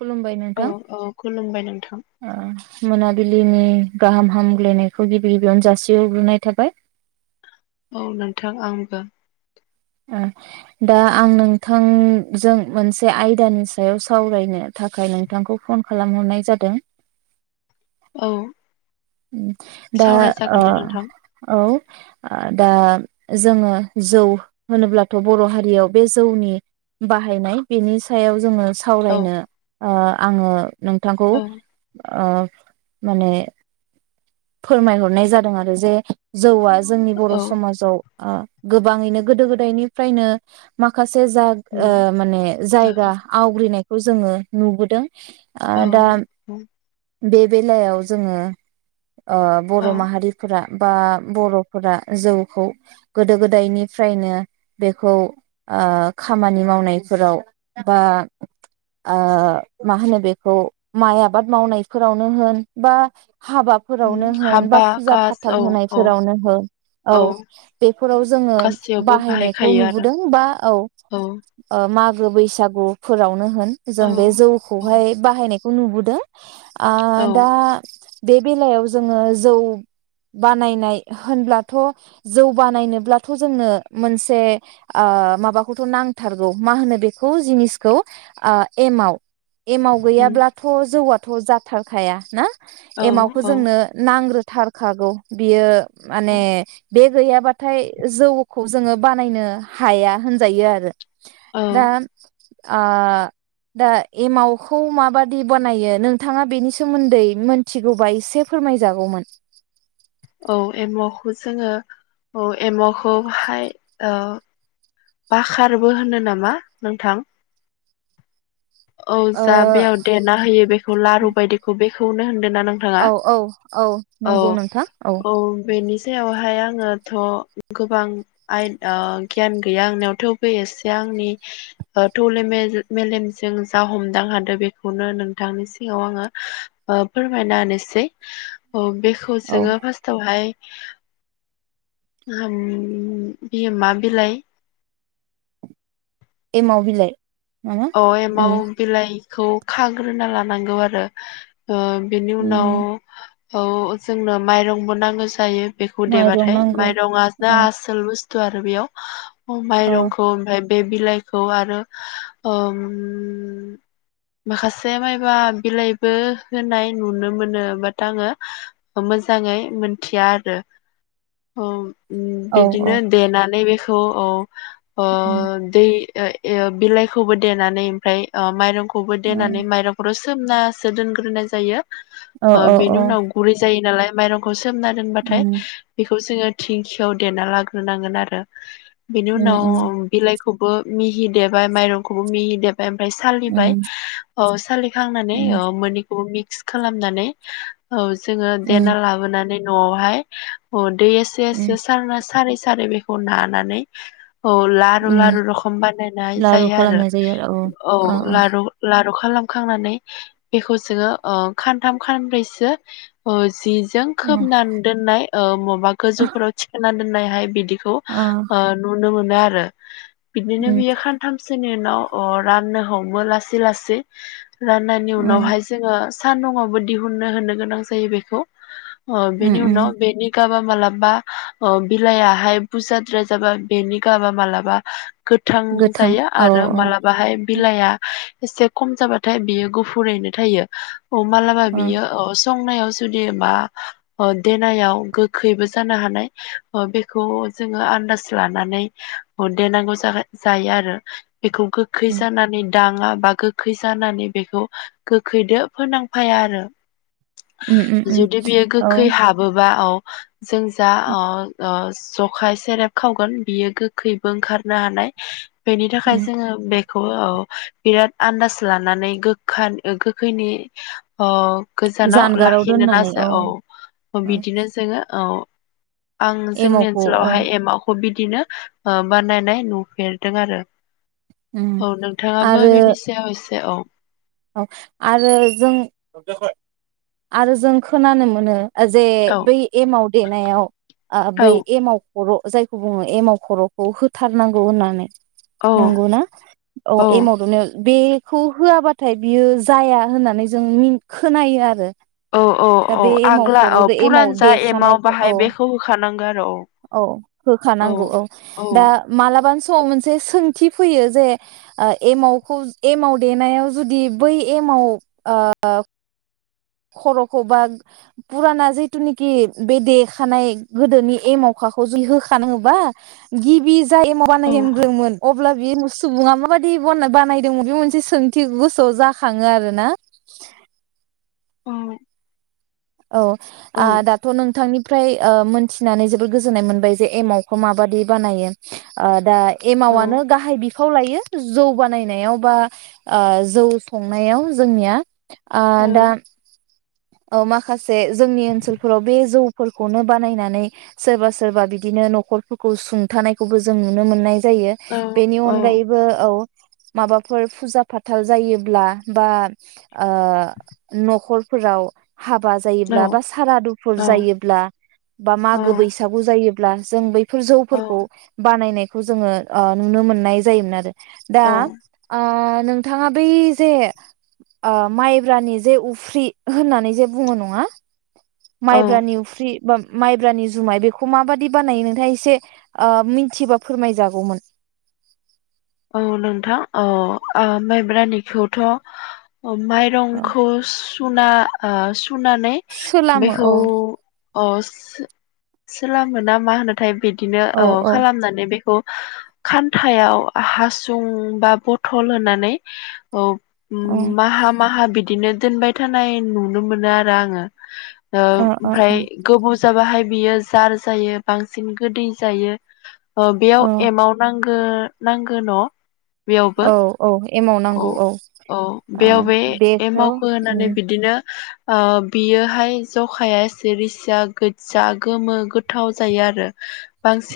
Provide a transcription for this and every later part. खुलुमबाय औ नोंथां औ खुलुमबाय नोंथां ओ मोना बिलिनि गाहाम हामग्लायनायखौ गिबि गिबियावनो जासिहरग्रोनाय थाबाय औ नोंथां आंबो दा आं नोंथांजों मोनसे आयदानि सायाव सावरायनो थाखाय नोंथांखौ फन खालामहरनाय जादों औ उम दा सावराय ओ जागोन दे नोंथां औ आ दा जोङो जौ होनोब्लाथ' बर' हारियाव बे जौनि बाहायनाय बेनि सायाव जोङो औ सावरायनो ओ आङो नोंथांखौ औ ओ माने फोरमायहरनाय जादों आरो जे जौआ जोंनि बर' औ समाजाव गोबाङैनो गोदो गोदायनिफ्रायनो माखासे उम औ जायगा आवग्रिनाय खौ जोङो नुबोदों ओ दा औ बे बेलायाव जोङो औ बर' माहारिफोरा बा बर'फोरा जौखौ गोदो गोदायनिफ्रायनो बेखौ खामानि मावनायफोराव बा मा होनो बेखौ माइ आबाद मावनायफोरावनो होन बा हाबा फोरावनो उम होन बा हाबा फुजा कास फाथाल औ औ होनायफोरावनो होन औ बेफोराव जोङो गासैयावबो बाहायनायखौ बाहायखायो आरो नुबोदों बा औ मा मागो बैसागुफोरावनो होन औ जों बे औ जौखौहाय बाहायनायखौ खौ नुबोदों आ औ दा बे बेलायाव जोङो जौ बानायनाय होनब्लाथ' जौ बानायनोब्लाथ' जोंनो मोनसे माबाखौथ' नांथारगौ मा होनो बेखौ जिनिसखौ एमाव एमाव उम गैयाब्लाथ' जौवा थ जाथारखाया ना औ खौ औ जोंनो नांग्रो थारखागौ बियो माने बे गैयाबाथाय जौ खौ जोङो बानायनो हाया होनजायो आरो औ दा दा एमावखौ माबादि बानायो नोंथाङा बेनि सोमोन्दै मोनथिगौबा एसे एसे फोरमायजागौमोन औ एमावखौ जोङो औ एमावखौहाय बाकारबो होनो नामा नोंथां औ ओ जा बेयाव देना होयो बेखौ लारु बायदिखौ बे बेखौनो ना नोंथाङा औ औ औ नंगौ नोंथां औ बेयावहाय आङोथ' गोबां आइन गियान गैया आंनियाव थेवबो एसे आंनि थौले मेलेमजों जों जा हमदां हादों बेखौनो नोंथांनि सिगाव आङो फोरमायना होनोसै औ बेखौ जोङो फार्स्टावहाय बियो मा बिलाइ एमाव‌ बिलाइ नामा अ एमाव बिलाइ खौ खाग्रोना लानांगौ आरो ओ बेनि उनाव उम औ जोंनो माइरंबो नांगौ जायो बेखौ माइरं देबाथाय नांगौ माइरंआ जा ओ आसोल बुस थ' आरो बेयाव अ औ माइरंखौ ओमफाय बे बिलाइखौ आरो ओम माखासे मायबा बिलाइबो होनाय नुनो मोनो बाट आङो मोजाङै मोनथिया आरो ओम उम औ बिदिनो देनानै बेख थ औ ओ दै ए एओ बिलाइ खौबो देनानै ओमफ्राय ओ माइरं देनानै मायरंखौथ सु सोमनासो दोनग्रोनाय जायो ओ औ बेनि औ उनाव गुरै जायो नालाय माइरंखौ सु सोमना दोनबाथाय उम बेखौ जोङो थिंखियाव देना लाग्रोनांगोन आरो बिनि उम उनाव उम बिलाइ खौबो मिहि देबाय माइरं खौबो मिहि दे फ्राय ओमफ्राय सालिबाय उम औ सालि खांनानै उम अ मोननै बो मिक्स खालामनानै औ जोङो उम देना लाबोनानै न'आवहाय अ दै एसे उम एसे सारना सारै स सारै बेखौ नानानै औ लारु उम लारु रखम बानायनाय लारु जायो आरो खालामनाय जायो औ अ अ लारु खालामखांनानै बेखौ जोंङो ओ खानथाम खानब्रैसो ओ जि जों खोबनानै दोननाय ओ मबा अ गोजौफोराव थिखोनानै होननायहाय बिदि खौ अ ओ नुनो मोन नो आरो बिदिनो उम बियो खानथामसोनि उन ओ राननो हमो लासै लासै राननायनि उम उनावहाय जोङो सानदुंआवबो दिहुननो होनो गोनां जायो बेखौ अ उम बेनि उम उनाव बेनि गाबा मालाबा ओ बिलाइआहाय बुरजाद्राय जाबा बेनि गाबा मालाबा गोथां जायो आ रो मालाबाहाय औ बिलाइआ एसे खम जाबाथाय बियो गुफुरैनो थायो औ मालाबा उम बियो औ संनायाव जुदि बा ओ देनायाव गोखैबो जानो हानाय ओ बेखौ जोङो आन्दाज लानानै देनांगौ जायो आरो बेखौ गोखै उम जानानै दाङा बा गोखै जानानै बेखौ गोखैदो फोनांफाया आरो उम उम उम जुदि बियो औ गोखै हाबोबा औ जों जा ओ ओ जखाय सेरेब खावगोन बियो गोखैबो ओंखारनो हानाय बेनि थाखाय उम जोङो बेखौ औ बिराद आन्दाज लानानै गोखा ओ गोखैनि ओ गोजानाव जानगाराव लाखिनो दोननानै नाजा औ औ औ बिदिनो जोङो औ आं जोंनि एमावखौ औ ओनसोलावहाय एमावखौ बि दिनो बानायनाय नुफेरदों आरो उम औ नोंथाङाबो आरो बेनि सायाव एसे औ औ आरो जों आरो जों खोनानो मोनो जे औ बै एमाव देनायाव ओ बै औ एमाव खर' जायखौ बुङो एमाव खर'खौ होथारनांगौ होननानै औ नंगौना औ एमाव देनायाव बेखौ होआबा थाय बियो जाया होननानै जों मि खोनायो आरो औ औ दा औ बे एमाव आग्ला औ खर'जों एमाव पुरान जा एमाव देखानायखौ बाहाय औ बेखौ होखानांगौ आरो औ औ औ दा मालाबानि समाव मोनसे सोंथि फैयो जे ओ एमावखौ एमाव देनायाव जुदि बै एमाव ओ खर'खौ बा फुराना जिथुनिखि बे देखानाय गोदोनि एमावखाखौ जुदि होखानोबा गिबि जाय एमाव औ बानाजेनग्रोयोमोन अ अब्ला बे सुबुङा माबादि बानायदोंमोन बे मोनसे सोंथि गोसोआव जाखाङो आरोना औ औ औ दाथ' नोंथांनि ओमफ्राय मोनथिनानै जोबोद गोजोननाय मोनबाय जे एमावखौ माबादि बानायो दा औ एमावनो गाहाय बिफाव खौ लायो जौ बानायनायाव बा जौ संनायाव जोंनिया आ दा औ औ माखासे जोंनि ओनसोलफोराव बे जौफोरखौनो बानायनानै सोरबा सोरबा बिदिनो न'खरफोरखौ सुंथानायखौबो जों नुनो मोननाय जायो औ बेनि औ अनगायैबो औ माबाफोर फुजा फाथाल जायोब्ला बा न'खरफोराव हाबा जायोब्ला औ बा सारादुफुर जायोब्ला बा मागो बैसागु जायो ग्ला जों बै जौफोरखौ बानायनाय खौ जोङो नुनो मोननाय जायोमोन आरो दा औ आ नोंथाङा बै जे माइब्रानि जे उफ्रि होननानै जे बुङो नङा औ माइब्रा नि अफ्रि बा माइब्रानि जुमाय बेखौ माबादि बानायो नोंथाङा एसे मिथिबा फोरमायजागौमोन औ नोंथां औ माइब्रानिखौथ' औ माइरंखौ सुना ओ सुनानै सोलामो बेखौ औ अ सो सोलामो ना होनोथाय बिदि औ बिदिनो औ खालामनानै बेखौ खान्थायाव हासुं बा बथल होनानै ओ माहा माहा बिदिनो दोनबाय थानाय नुनो मोनो आरो आङो ओ ओमफ्राय ओ गोबाव जाबाहाय बियो जार जायो बांसिन गोदै जायो बेयाव एमाव नांगौ ओ नांगो न बेयावबो औ औ एमाव औ नांगौ औ ओ बेयाव बे बेखौ एमावखो होनानै उम बिदिनो ओ बियोहाय जखाया एसे रिसिया गोज्जा गोमो गोथाव जायो आरो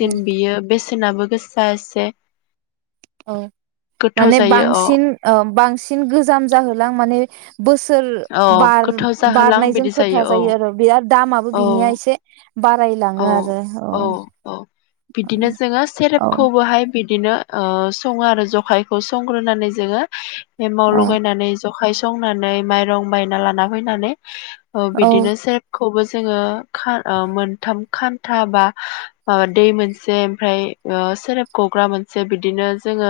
औ बियो बेसे सेनाबो गोसा इसे औ माने अ बांसिन ओ बांसिन बांसिन गोजाम जाहोलां माने बोसोर अ बार गोथाव जाहोलां बारनायजों बिदि खोथा औ जायो आरो बिराद दामाबो औ बिनिया एसे औ बारायलाङो आरो औ औ बिदिनो जोङो औ सेरेबखौबोहाय बिदिनो ओ सङो आरो जखायखौ संग्रोनानै जोङो एमाव औ लगायनानै जखाय संनानै माइ रं बायना लाना फैनानै औ बिदिनो सेरेबखौबो जोङो मोनथाम खान्था बा माबा दै मोनसे ओमफ्राय सेरेब गग्रा मोनसे बिदिनो जोङो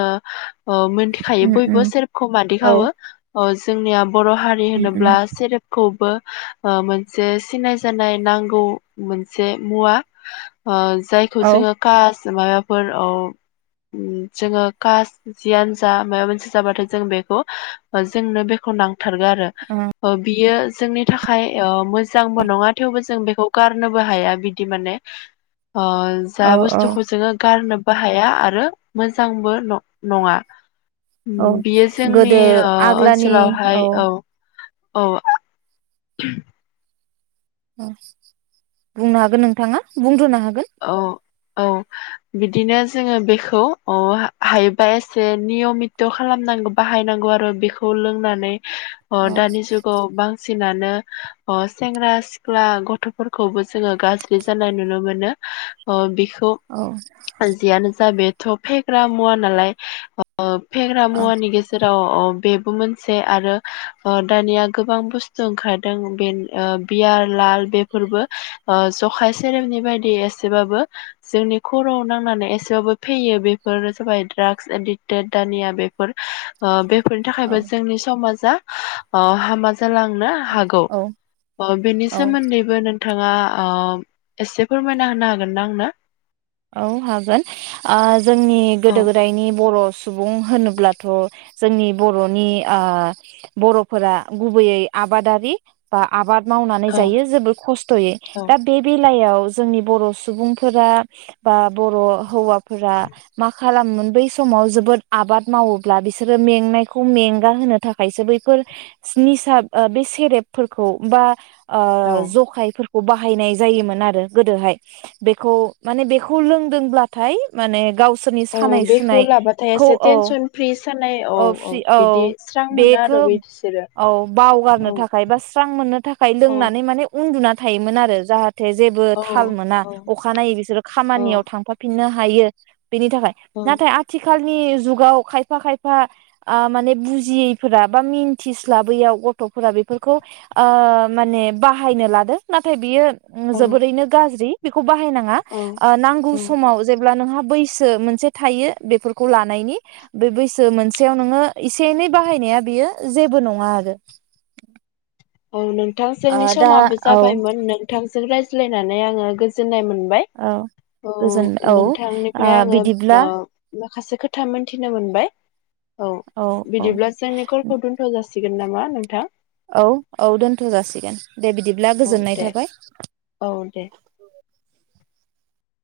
मोनथिखायो उम बयबो उम सेरेबखौ मादि औ खावो अ जोंनिया बर' उम उम होनोब्ला सेरेबखौबो ओ मोनसे सिनाय जानाय नांगौ मोनसे मुवा ओ जायखौ औ जोङो कास माबाफोर औ जोङो कास जियानो जा माबा मोनसे जाबाथाय जों बेखौ जोंनो बेखौ नांथारगो आरो उम ओ बियो जोंनि थाखाय ओ मोजांबो नङा थेवबो जों बेखौ गारनोबो हाया बिदि माने अ जा औ औ बुस्थुखौ जोङो गारनो बो हाया आरो मोजांबो नङा औ बियो जोंनि गोदो आग्लानि ओनसोलावहाय औ अ ओं बुंनो हागोन नोंथाङा बुंग्रोननो हा औ औ बिदिनो जोङो बेखौ अ हायोबा एसे नियमित खालामनांगौ बाहायनांगौ आरो बेखौ लोंनानै अ औ दानि जुगाव बांसिन नानो सेंग्रा सिख्ला गथफोरखौबो जोङो गाज्रि जानाय नुनो मोनो अ बिखौ औ जियानो जा बेखौ थ फेग्रा मुवा नालाय ओ फेग्रा औ मुवानि गेजेराव अ बेबो मोनसे आरो ओ दानिया गोबां बुस्थु ओंखारदों बे बियार लाल बेफोरबो जखाय सेरेबनि बायदि एसेबाबो जोंनि खर'आव नांनानै एसेबाबो फैयो बेफोर जाबाय ड्राग्स एडिक्टेड दानिया बेफोर बेफोरनि थाखायबो औ जोंनि समाज दा ओ हामा जालांनो हागौ औ बेनि औ सोमोन्दैबो नों नोंथाङा ओ एसे फोरमायना होनो हागोन गोनदांं ना औ हागोन ओ जोंनि औ गोदो गोदायनि बर' सुबुं होनोब्लाथ' जोंनि बर'नि ओ बर'फोरा गुबैयै आबादारि बा आबाद मावनानै औ जायो जोबोर खस्थ'यै औ दा बे बे जिलायाव जोंनि बर' सुबुंफोरा बा बर' हौवा फोरा मा खा खालामोन बै समाव जोबोद आबाद मावोब्ला बिसोरो मेंनायखौ मेंगा होनो थाखायसो बैफोर निसा बे सेरेबफोरखौ बा ओ औ जखायफोर बाहायनाय जायोमोन आरो गोदोहाय बेखौ माने बेखौ बेखौ लोंदोंबाथाय माने गाव सोरनि औ सानाय बेखौ सुनाय लाबाथाय खौ एसे औ टेनसन फ्रि सानाय औ फ्रि बिदि औ स्रां मोनो बेखौ आरो बे बिसोरो औ बावगारनो औ थाखाय बा स्रां मोननो थाखाय औ लोंनानै माने उन्दुनानै थायोमोन आरो जाहाथ जेबो औ थाल मोना औ अखनायै बिसोरो औ खामानियाव थांफाफिन नो हायो बेनि थाखाय नाथाय आथिखालनि नि जुगाव खायफा खायफा माने बुजियैफोरा बा मिन्थिस्लाबैयाव गथ'फोरा बेफोरखौ ओ माने बाहायनो लादों नाथाय बियो औ जोबोरैनो गाज्रि बेखौ बाहायनां औ ओ नांगौ औ समाव जेब्ला नोंहा बैसो मोनसे थायो बेफोरखौ लानायनि बे बैसो मोनसे नोङो इसे एनै बाहायनाया बियो जेबो नङा आरो औ नों नोंथां ओ जोंनि दा समाबो औ जाबायमोन नोंथांजों राय रायज्लायनानै आङो गोजोननाय मोन मोनबाय औ गोजोन नों औ ओ नोंथांनिफ्राय आङो बिदिब्ला माखासे खोथा मोनथिनो मोनबाय औ बिदिब्ला जोंनि कलखौ दोनथ' जासि सिगोन नामा नोंथां औ औ दोनथ' जासिगोन दे बिदिब्ला औ गोजोननाय दे थाबाय औ दे